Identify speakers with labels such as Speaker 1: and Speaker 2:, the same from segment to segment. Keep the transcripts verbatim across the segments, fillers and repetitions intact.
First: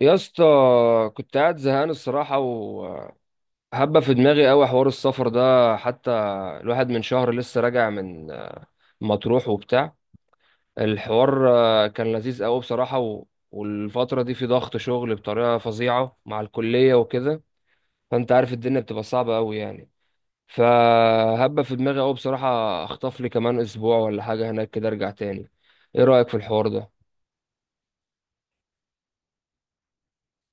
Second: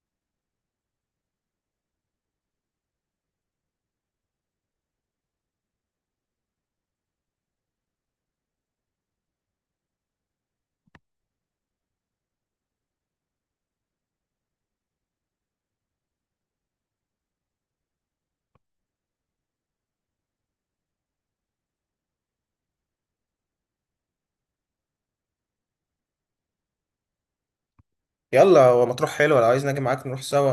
Speaker 1: يا اسطى، كنت قاعد زهقان الصراحة وهبة في دماغي قوي حوار السفر ده. حتى الواحد من شهر لسه راجع من مطروح وبتاع الحوار. آه، كان لذيذ قوي بصراحة و... والفترة دي في ضغط شغل بطريقة فظيعة مع الكلية وكده، فانت عارف الدنيا بتبقى صعبة قوي يعني. فهبة في دماغي قوي بصراحة، اخطف لي كمان اسبوع ولا حاجة هناك كده ارجع تاني. ايه رأيك في الحوار ده؟
Speaker 2: يلا هو مطروح حلو لو عايز نجي معاك نروح سوا.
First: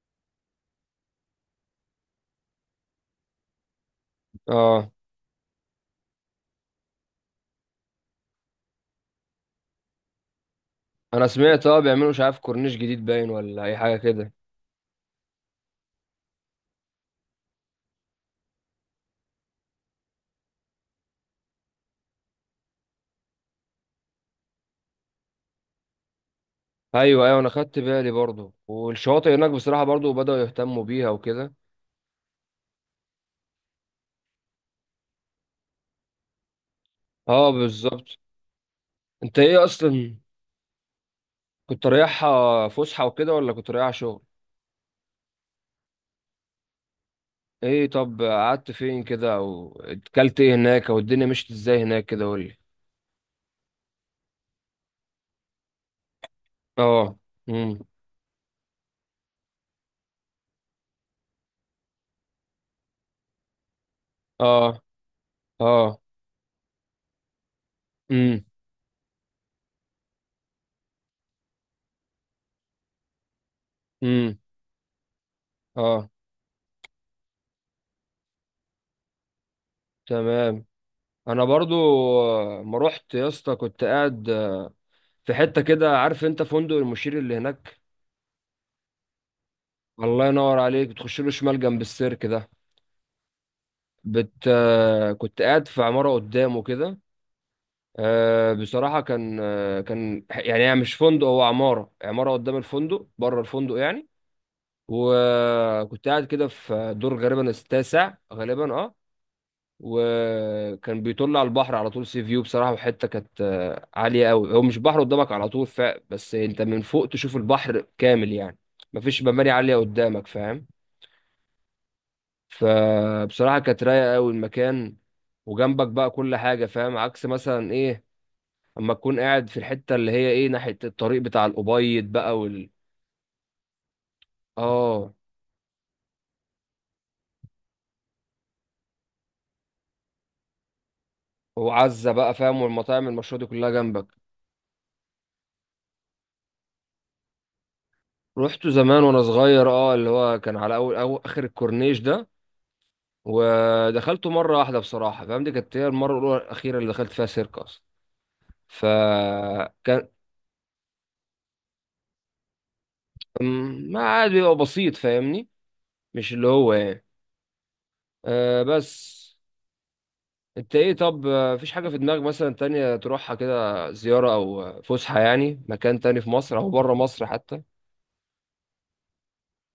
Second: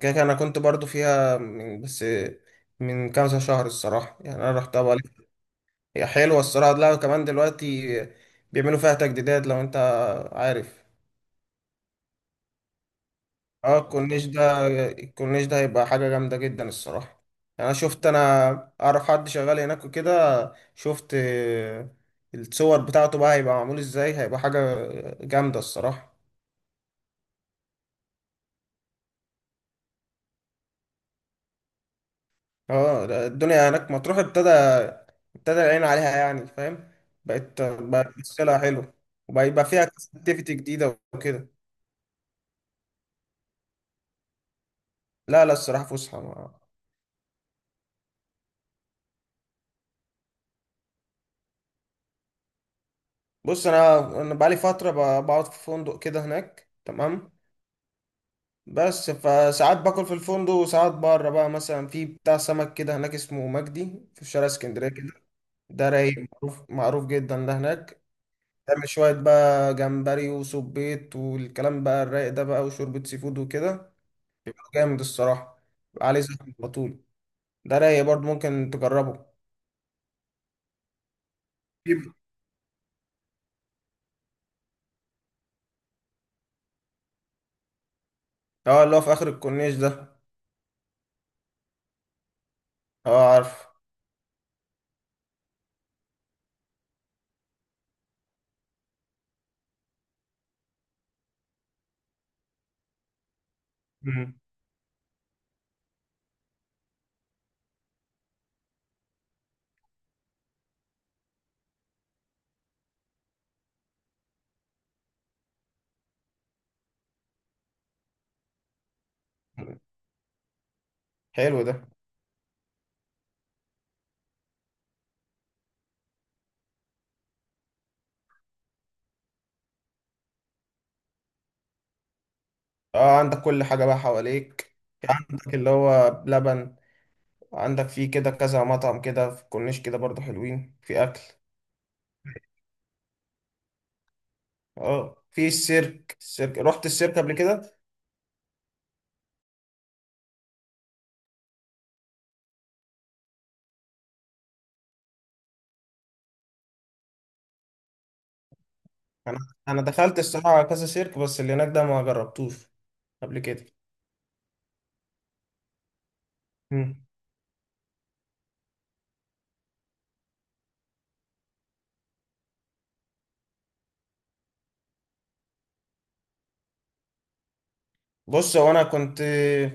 Speaker 2: كده كده انا كنت برضو فيها من بس من كذا شهر الصراحة، يعني انا رحتها
Speaker 1: اه.
Speaker 2: بقى. هي حلوة الصراحة، لا كمان دلوقتي بيعملوا فيها تجديدات لو انت عارف.
Speaker 1: انا سمعت، اه، بيعملوا مش عارف كورنيش جديد باين ولا اي
Speaker 2: اه
Speaker 1: حاجة
Speaker 2: الكورنيش
Speaker 1: كده.
Speaker 2: ده الكورنيش ده هيبقى حاجة جامدة جدا الصراحة، يعني انا شفت انا اعرف حد شغال هناك وكده، شفت الصور بتاعته بقى، هيبقى معمول ازاي، هيبقى حاجة جامدة الصراحة.
Speaker 1: ايوه ايوه، انا خدت بالي برضو، والشواطئ هناك بصراحه برضو بداوا يهتموا بيها وكده.
Speaker 2: اه لا، الدنيا هناك مطروح ابتدى ابتدى العين عليها يعني، فاهم،
Speaker 1: اه
Speaker 2: بقت بقت
Speaker 1: بالظبط.
Speaker 2: تشتغلها حلو،
Speaker 1: انت
Speaker 2: وبقى
Speaker 1: ايه
Speaker 2: يبقى فيها
Speaker 1: اصلا،
Speaker 2: اكتيفيتي جديدة وكده.
Speaker 1: كنت رايحها فسحه وكده ولا كنت رايحها شغل؟
Speaker 2: لا لا الصراحة فسحة ما-
Speaker 1: ايه طب، قعدت فين كده او اكلت ايه هناك او الدنيا مشيت ازاي هناك كده، قول لي.
Speaker 2: بص انا انا بقالي فترة ب- بقعد في فندق كده هناك
Speaker 1: اه.
Speaker 2: تمام.
Speaker 1: امم
Speaker 2: بس فساعات باكل في الفندق، وساعات بره بقى، مثلا في بتاع سمك كده هناك اسمه مجدي في شارع
Speaker 1: اه.
Speaker 2: اسكندرية كده، ده
Speaker 1: اه.
Speaker 2: رايق. معروف معروف جدا ده هناك.
Speaker 1: امم
Speaker 2: تعمل شوية بقى جمبري وسبيط والكلام بقى الرايق ده بقى، وشوربة سي فود وكده،
Speaker 1: امم
Speaker 2: جامد الصراحة. بيبقى
Speaker 1: اه.
Speaker 2: عليه زحمة على طول، ده رايق برضه، ممكن تجربه.
Speaker 1: تمام، انا برضو.
Speaker 2: جيب.
Speaker 1: آه، ما رحت يا اسطى، كنت قاعد آه، في حته كده، عارف انت فندق المشير اللي هناك؟
Speaker 2: اه اللي هو في آخر الكورنيش ده.
Speaker 1: الله ينور عليك، بتخش له شمال جنب السيرك ده.
Speaker 2: اه عارف.
Speaker 1: بت آه، كنت قاعد في عمارة قدامه كده. آه، بصراحة كان، آه، كان يعني، هي مش فندق، هو عمارة عمارة قدام الفندق، بره الفندق يعني.
Speaker 2: مم.
Speaker 1: وكنت قاعد كده في دور غالبا التاسع، غالبا اه. وكان بيطل على البحر على طول، سي فيو بصراحة. وحتة كانت آه، عالية قوي، هو مش بحر قدامك على طول ف... بس انت من فوق تشوف البحر كامل يعني، مفيش مباني عالية قدامك، فاهم.
Speaker 2: حلو ده.
Speaker 1: فبصراحة كانت رايقة قوي المكان، وجنبك بقى كل حاجة، فاهم؟ عكس مثلا ايه، اما تكون قاعد في الحتة اللي هي ايه، ناحية الطريق بتاع الأبيض بقى وال
Speaker 2: اه عندك كل حاجة بقى حواليك،
Speaker 1: اه.
Speaker 2: عندك اللي هو بلبن، عندك فيه كده كذا مطعم كده في الكورنيش كده برضه حلوين في أكل.
Speaker 1: وعزة بقى، فاهم، والمطاعم المشهورة دي كلها جنبك.
Speaker 2: اه في السيرك السيرك، رحت السيرك قبل كده؟
Speaker 1: رحت زمان وانا صغير، اه، اللي هو كان على اول أو اخر الكورنيش ده، ودخلته مرة واحدة بصراحة، فاهم، دي كانت هي المرة الأولى الأخيرة اللي دخلت فيها سيرك أصلا.
Speaker 2: أنا أنا
Speaker 1: فكان،
Speaker 2: دخلت الصراحة على كذا سيرك، بس اللي هناك ده ما جربتوش قبل كده.
Speaker 1: ما عاد بيبقى بسيط، فاهمني، مش اللي هو
Speaker 2: مم.
Speaker 1: يعني. آه بس، انت ايه طب، آه، مفيش حاجة في دماغك مثلا تانية تروحها كده زيارة او آه، فسحة يعني، مكان تاني في مصر او بره مصر حتى؟
Speaker 2: بص هو انا كنت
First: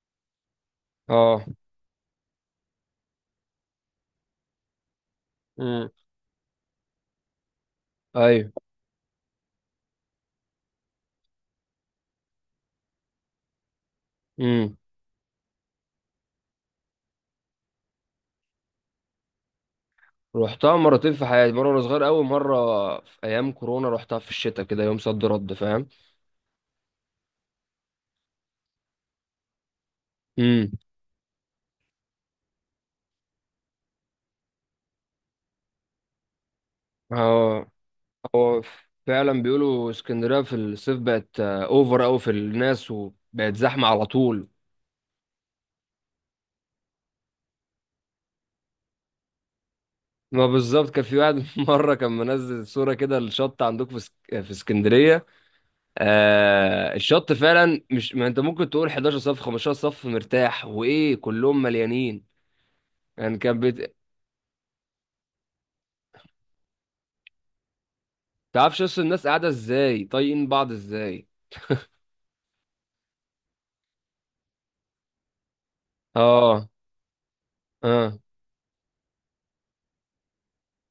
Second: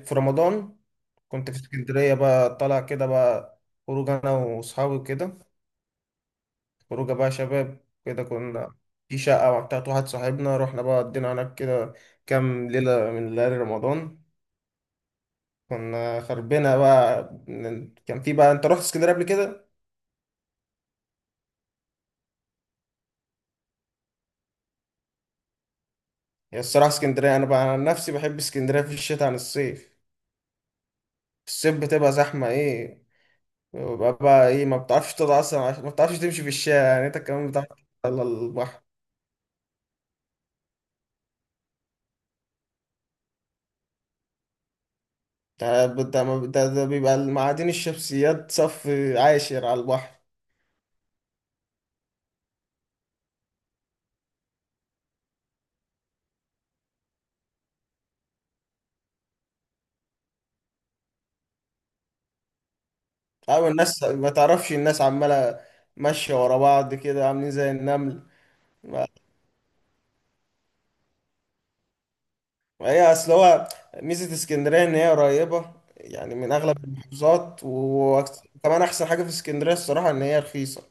Speaker 2: في رمضان،
Speaker 1: اه.
Speaker 2: كنت في اسكندريه بقى، طالع كده بقى، خروج انا واصحابي كده،
Speaker 1: امم
Speaker 2: خروجه بقى شباب كده،
Speaker 1: ايوه.
Speaker 2: كنا في شقه بتاعت واحد صاحبنا، رحنا بقى قضينا هناك كده كام ليله من ليالي رمضان.
Speaker 1: امم
Speaker 2: كنا خربنا بقى من- كان في بقى، انت رحت اسكندريه قبل كده؟
Speaker 1: رحتها مرتين في حياتي، مرة وانا صغير قوي، مرة في ايام كورونا. رحتها في الشتاء كده، يوم صد رد، فاهم.
Speaker 2: هي الصراحه اسكندريه انا بقى عن نفسي بحب اسكندريه في الشتاء عن الصيف.
Speaker 1: امم
Speaker 2: في الصيف بتبقى زحمه ايه، بقى, بقى ايه، ما بتعرفش تقعد اصلا، ما بتعرفش تمشي في الشارع، يعني انت كمان
Speaker 1: اه.
Speaker 2: بتعرف على
Speaker 1: هو
Speaker 2: البحر.
Speaker 1: فعلا بيقولوا اسكندرية في الصيف بقت آه، اوفر قوي في الناس وبقت زحمة على طول.
Speaker 2: ده ده ما- ده ده بيبقى معادن الشمسيات صف عاشر على البحر.
Speaker 1: ما بالظبط، كان في واحد مرة، كان منزل صورة كده الشط عندكم في اسك- في اسكندرية، آه، الشط فعلا، مش ما انت ممكن تقول حداشر صف خمسة عشر صف مرتاح، وايه كلهم مليانين يعني، كان
Speaker 2: أو
Speaker 1: بت...
Speaker 2: الناس، ما تعرفش، الناس عمالة ماشية ورا بعض كده عاملين زي النمل.
Speaker 1: تعرفش اصل
Speaker 2: ما
Speaker 1: الناس قاعده ازاي، طايقين بعض ازاي.
Speaker 2: ما هي أصل هو ميزة اسكندرية إن هي قريبة يعني من
Speaker 1: اه.
Speaker 2: أغلب المحافظات
Speaker 1: اه.
Speaker 2: و- وكمان أحسن حاجة في اسكندرية الصراحة إن هي رخيصة،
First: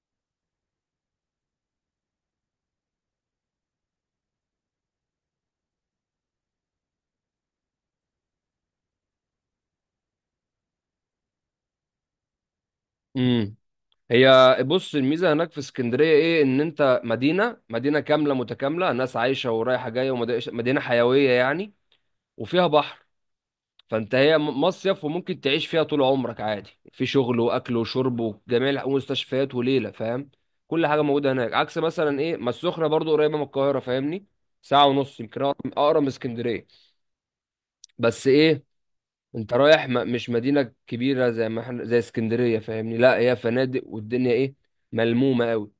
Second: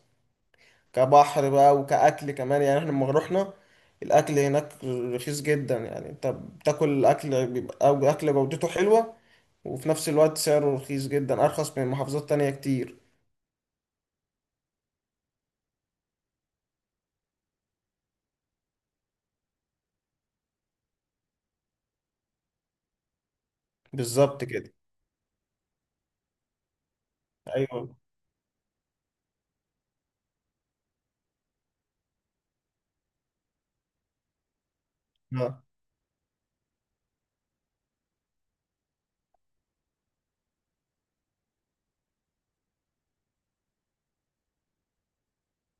Speaker 2: كبحر بقى وكأكل كمان، يعني إحنا لما رحنا، الأكل هناك رخيص جدا، يعني أنت بتاكل أكل بيبقى أو أكل جودته حلوة وفي نفس الوقت سعره رخيص جدا، أرخص من محافظات تانية كتير.
Speaker 1: امم هي بص، الميزه هناك في اسكندريه ايه، ان انت مدينه مدينه كامله متكامله، ناس عايشه ورايحه جايه، ومدينه حيويه يعني، وفيها بحر. فانت هي
Speaker 2: بالظبط
Speaker 1: م-
Speaker 2: كده،
Speaker 1: مصيف، وممكن تعيش فيها طول عمرك عادي، في شغل واكل
Speaker 2: أيوه.
Speaker 1: وشرب وجميع الح- ومستشفيات وليله، فاهم. كل حاجه موجوده هناك، عكس مثلا ايه، ما السخنه برضو قريبه من القاهره، فاهمني، ساعه ونص يمكن، اقرب،
Speaker 2: آه.
Speaker 1: أقرب من اسكندريه. بس ايه، انت رايح م- مش مدينه كبيره زي ما احنا زي اسكندريه، فاهمني، لا هي فنادق والدنيا ايه، ملمومه قوي.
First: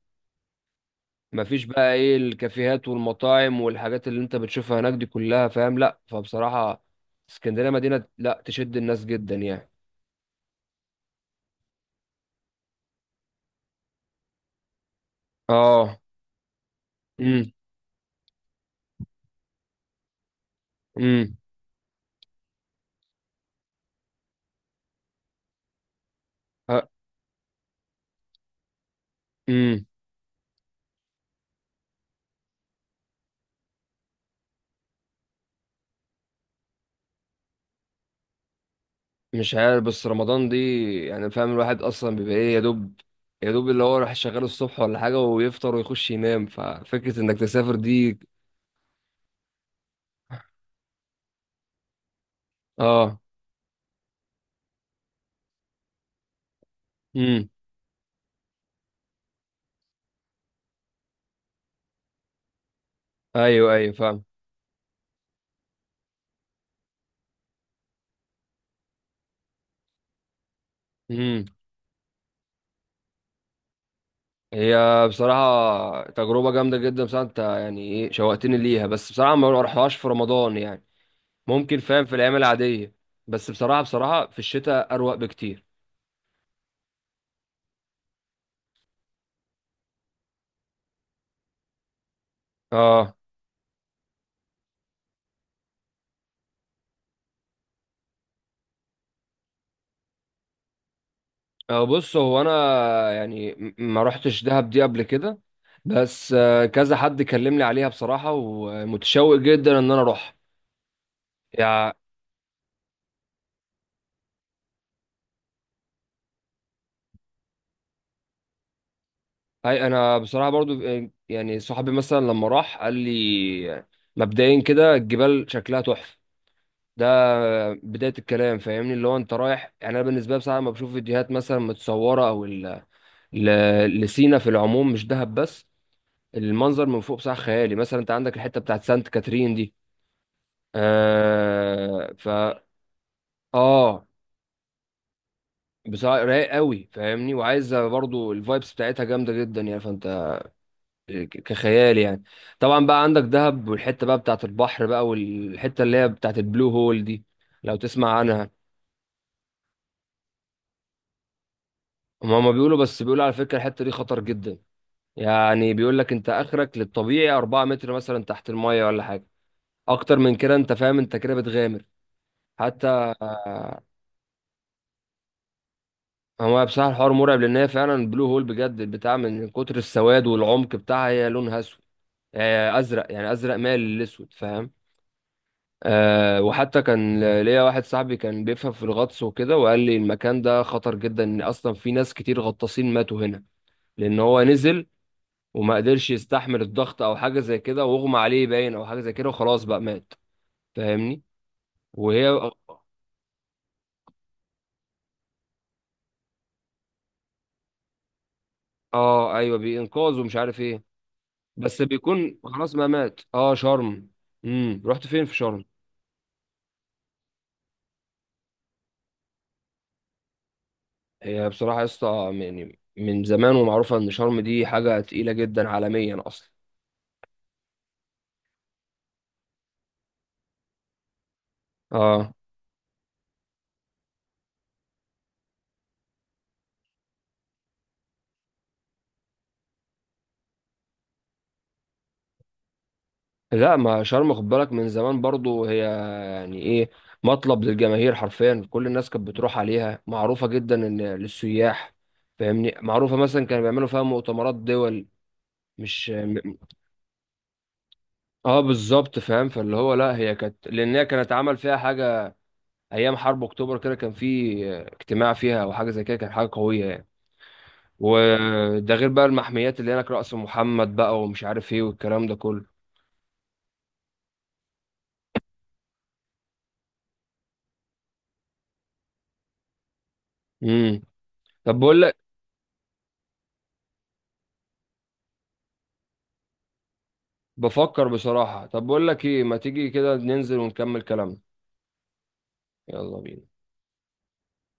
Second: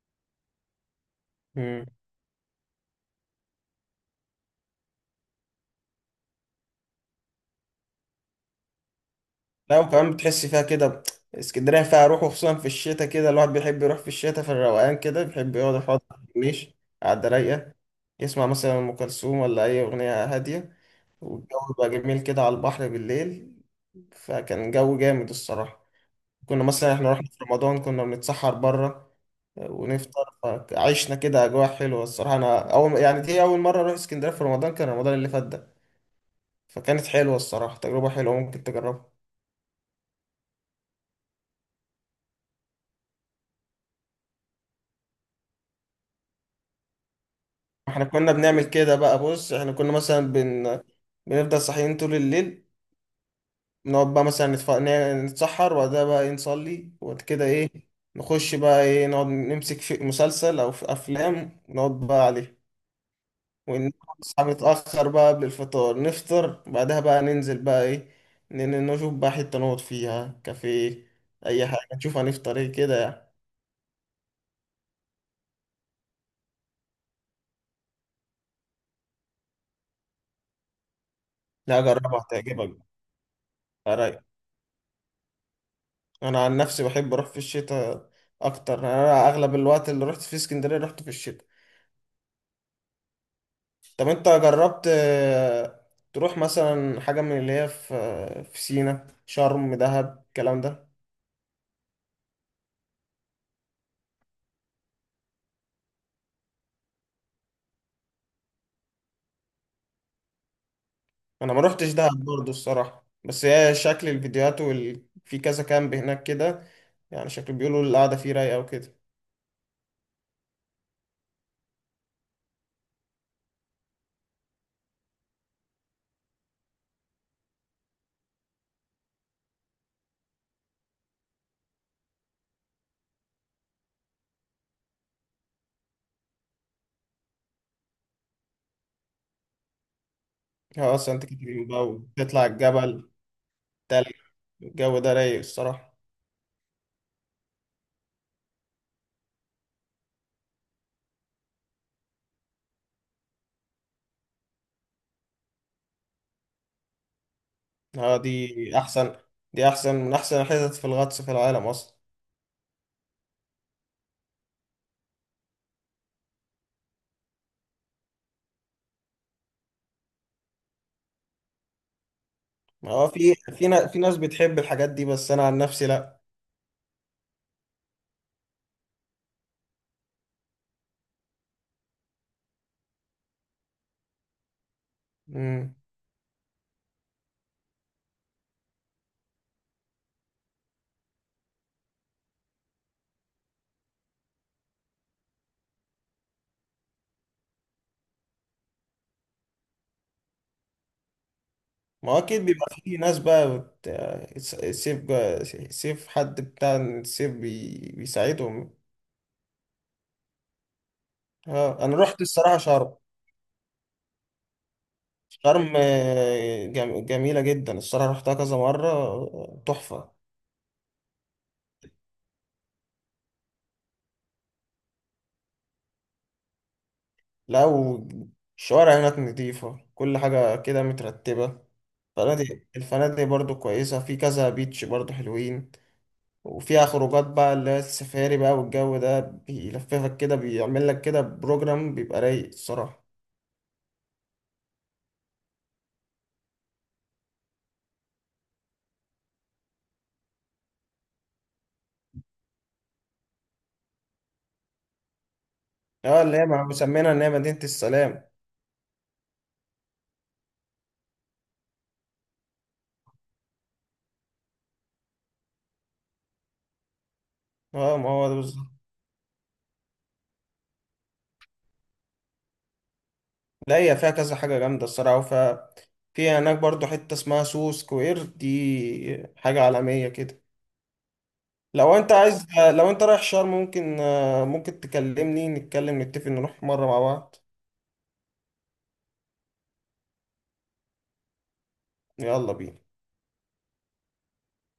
Speaker 1: مفيش
Speaker 2: مم.
Speaker 1: بقى ايه الكافيهات والمطاعم والحاجات اللي انت بتشوفها هناك دي كلها، فاهم؟ لا فبصراحه اسكندريه مدينه لا تشد الناس جدا يعني.
Speaker 2: لا، وكمان بتحس فيها كده، اسكندرية فيها روح، وخصوصا في الشتاء كده الواحد بيحب يروح في الشتاء في الروقان كده، بيحب يقعد
Speaker 1: اه.
Speaker 2: يقعد، مش قاعدة
Speaker 1: امم
Speaker 2: رايقة، يسمع مثلا أم كلثوم ولا أي أغنية هادية،
Speaker 1: امم
Speaker 2: والجو بقى جميل كده على البحر بالليل، فكان جو جامد الصراحة. كنا
Speaker 1: ها-.
Speaker 2: مثلا احنا رحنا في رمضان كنا بنتسحر بره
Speaker 1: امم
Speaker 2: ونفطر، عشنا كده اجواء حلوه الصراحه. انا اول يعني دي اول مره اروح اسكندريه في رمضان، كان رمضان اللي فات ده، فكانت حلوه الصراحه، تجربه حلوه، ممكن تجربها.
Speaker 1: مش عارف، بس رمضان دي يعني، فاهم، الواحد اصلا بيبقى ايه يا دوب، يا دوب اللي هو راح شغال الصبح ولا حاجه ويفطر ويخش ينام، ففكره انك تسافر
Speaker 2: احنا
Speaker 1: دي.
Speaker 2: كنا بنعمل كده بقى، بص احنا كنا مثلا بن... بنفضل صاحيين طول الليل،
Speaker 1: اه.
Speaker 2: نقعد بقى مثلا نتف... ن- نتسحر، وبعدها بقى ايه نصلي، وبعد كده
Speaker 1: امم
Speaker 2: ايه نخش بقى ايه، نقعد نمسك في مسلسل او في افلام نقعد بقى عليه،
Speaker 1: ايوه ايوه فاهم.
Speaker 2: ونصحى متأخر بقى قبل الفطار نفطر، بعدها بقى ننزل بقى ايه، ن- ن- نشوف بقى حتة نقعد فيها كافيه،
Speaker 1: امم
Speaker 2: أي حاجة، نشوف هنفطر ايه كده يعني.
Speaker 1: هي بصراحه تجربه جامده جدا بصراحه، انت يعني ايه، شوقتني ليها، بس بصراحه ما اروحهاش في رمضان يعني، ممكن
Speaker 2: لا
Speaker 1: فاهم في
Speaker 2: جربها
Speaker 1: الايام
Speaker 2: هتعجبك.
Speaker 1: العاديه. بس بصراحه،
Speaker 2: رايق.
Speaker 1: بصراحه في الشتاء اروق بكتير.
Speaker 2: أنا عن نفسي بحب أروح في الشتاء أكتر، أنا أغلب الوقت اللي رحت فيه اسكندرية رحت في الشتاء.
Speaker 1: اه.
Speaker 2: طب أنت جربت آه، تروح مثلا حاجة من اللي هي في في سينا، شرم، دهب، الكلام ده؟
Speaker 1: أه بص، هو انا يعني م- ما رحتش دهب دي قبل كده، بس آه، كذا حد كلمني عليها بصراحة ومتشوق جدا ان انا اروح
Speaker 2: انا ما روحتش
Speaker 1: يعني.
Speaker 2: دهب برضه الصراحه، بس هي شكل الفيديوهات وال... في كذا كامب هناك كده يعني، شكل بيقولوا القعده فيه رايقه وكده.
Speaker 1: هاي انا بصراحة برضو آه، يعني صاحبي مثلا لما راح قال لي، مبدئيا كده الجبال شكلها تحفة. ده بداية الكلام، فاهمني، اللي هو انت رايح يعني، انا بالنسبة لي بصراحة لما بشوف فيديوهات مثلا متصورة او ال- ل- لسينا في العموم، مش دهب بس، المنظر من فوق بصراحة خيالي. مثلا انت عندك الحتة بتاعت سانت كاترين دي،
Speaker 2: اه سانت كاترين بقى
Speaker 1: آه
Speaker 2: وتطلع
Speaker 1: فا.
Speaker 2: الجبل،
Speaker 1: اه
Speaker 2: تلج، الجو ده رايق الصراحه.
Speaker 1: بصراحة رايق قوي، فاهمني، وعايزة برضو الفايبس بتاعتها جامدة جدا يعني، فانت ك- كخيال يعني. طبعا بقى عندك دهب، والحتة بقى بتاعت البحر بقى، والحتة اللي هي بتاعت البلو هول دي، لو تسمع
Speaker 2: اه
Speaker 1: عنها.
Speaker 2: دي احسن، دي احسن من احسن الحتت في الغطس في العالم اصلا.
Speaker 1: هما ما بيقولوا بس، بيقولوا على فكرة الحتة دي خطر جدا، يعني بيقول لك انت اخرك للطبيعي أربعة متر مثلا تحت المية ولا حاجة، اكتر من كده انت فاهم، انت كده بتغامر
Speaker 2: ما هو
Speaker 1: حتى.
Speaker 2: في في نا- في ناس بتحب الحاجات دي، بس انا عن نفسي لا.
Speaker 1: هو بصراحة الحوار مرعب، لأن هي فعلا بلو هول بجد البتاع، من كتر السواد والعمق بتاعها هي لونها أسود، آه، أزرق يعني، أزرق مايل للأسود، فاهم.
Speaker 2: امم.
Speaker 1: أه، وحتى كان ليا واحد صاحبي كان بيفهم في الغطس وكده وقال لي المكان ده خطر جدا، إن أصلا في ناس كتير غطاسين ماتوا هنا، لأن هو نزل وما قدرش يستحمل الضغط أو حاجة زي كده، واغمى عليه باين أو حاجة زي كده وخلاص بقى مات، فاهمني.
Speaker 2: ما هو اكيد
Speaker 1: وهي
Speaker 2: بيبقى في ناس بقى بت... سيف سيف حد بتاع السيف بي... بيساعدهم.
Speaker 1: اه ايوه، بينقاذ ومش عارف ايه، بس
Speaker 2: اه انا رحت
Speaker 1: بيكون
Speaker 2: الصراحه
Speaker 1: خلاص ما
Speaker 2: شرم.
Speaker 1: مات. اه شرم. امم رحت فين في شرم؟
Speaker 2: شرم آه، جم- جميلة جدا الصراحة، رحتها كذا مرة، آه، تحفة.
Speaker 1: هي بصراحه يا اسطى يعني من زمان ومعروفه ان شرم دي حاجه تقيله جدا عالميا اصلا.
Speaker 2: لا والشوارع هناك نظيفة، كل حاجة كده مترتبة،
Speaker 1: اه.
Speaker 2: الفنادق، الفنادق برضو كويسة، في كذا بيتش برضو حلوين. وفيها خروجات بقى اللي هي السفاري بقى، والجو ده بيلففك كده، بيعمل لك كده بروجرام بيبقى رايق الصراحة.
Speaker 1: لا ما شرم خد بالك من زمان برضو، هي يعني ايه، مطلب للجماهير حرفيا كل الناس كانت بتروح عليها، معروفة جدا ان للسياح، فاهمني، معروفة مثلا كانوا بيعملوا فيها مؤتمرات دول، مش
Speaker 2: اه اللي هي
Speaker 1: م-
Speaker 2: مسمينها ان هي مدينة السلام.
Speaker 1: اه بالظبط فاهم، فاللي هو لا هي كانت، لان هي كانت عمل فيها حاجة ايام حرب اكتوبر كده، كان في اجتماع فيها او حاجه زي كده، كان حاجه قويه يعني.
Speaker 2: اه ما هو ده بالظبط.
Speaker 1: وده غير بقى المحميات اللي هناك، رأس محمد بقى ومش عارف ايه والكلام ده كله.
Speaker 2: لا هي فيها كذا حاجة جامدة الصراحة، وف في هناك برضو حتة اسمها سو سكوير، دي حاجة عالمية كده.
Speaker 1: امم طب
Speaker 2: لو
Speaker 1: بقول
Speaker 2: انت
Speaker 1: لك،
Speaker 2: عايز لو انت رايح شرم، ممكن، ممكن تكلمني نتكلم نتفق نروح مرة مع بعض.
Speaker 1: بفكر بصراحه. طب بقول لك ايه، ما تيجي كده ننزل ونكمل كلامنا.
Speaker 2: يلا بينا.
Speaker 1: يلا بينا.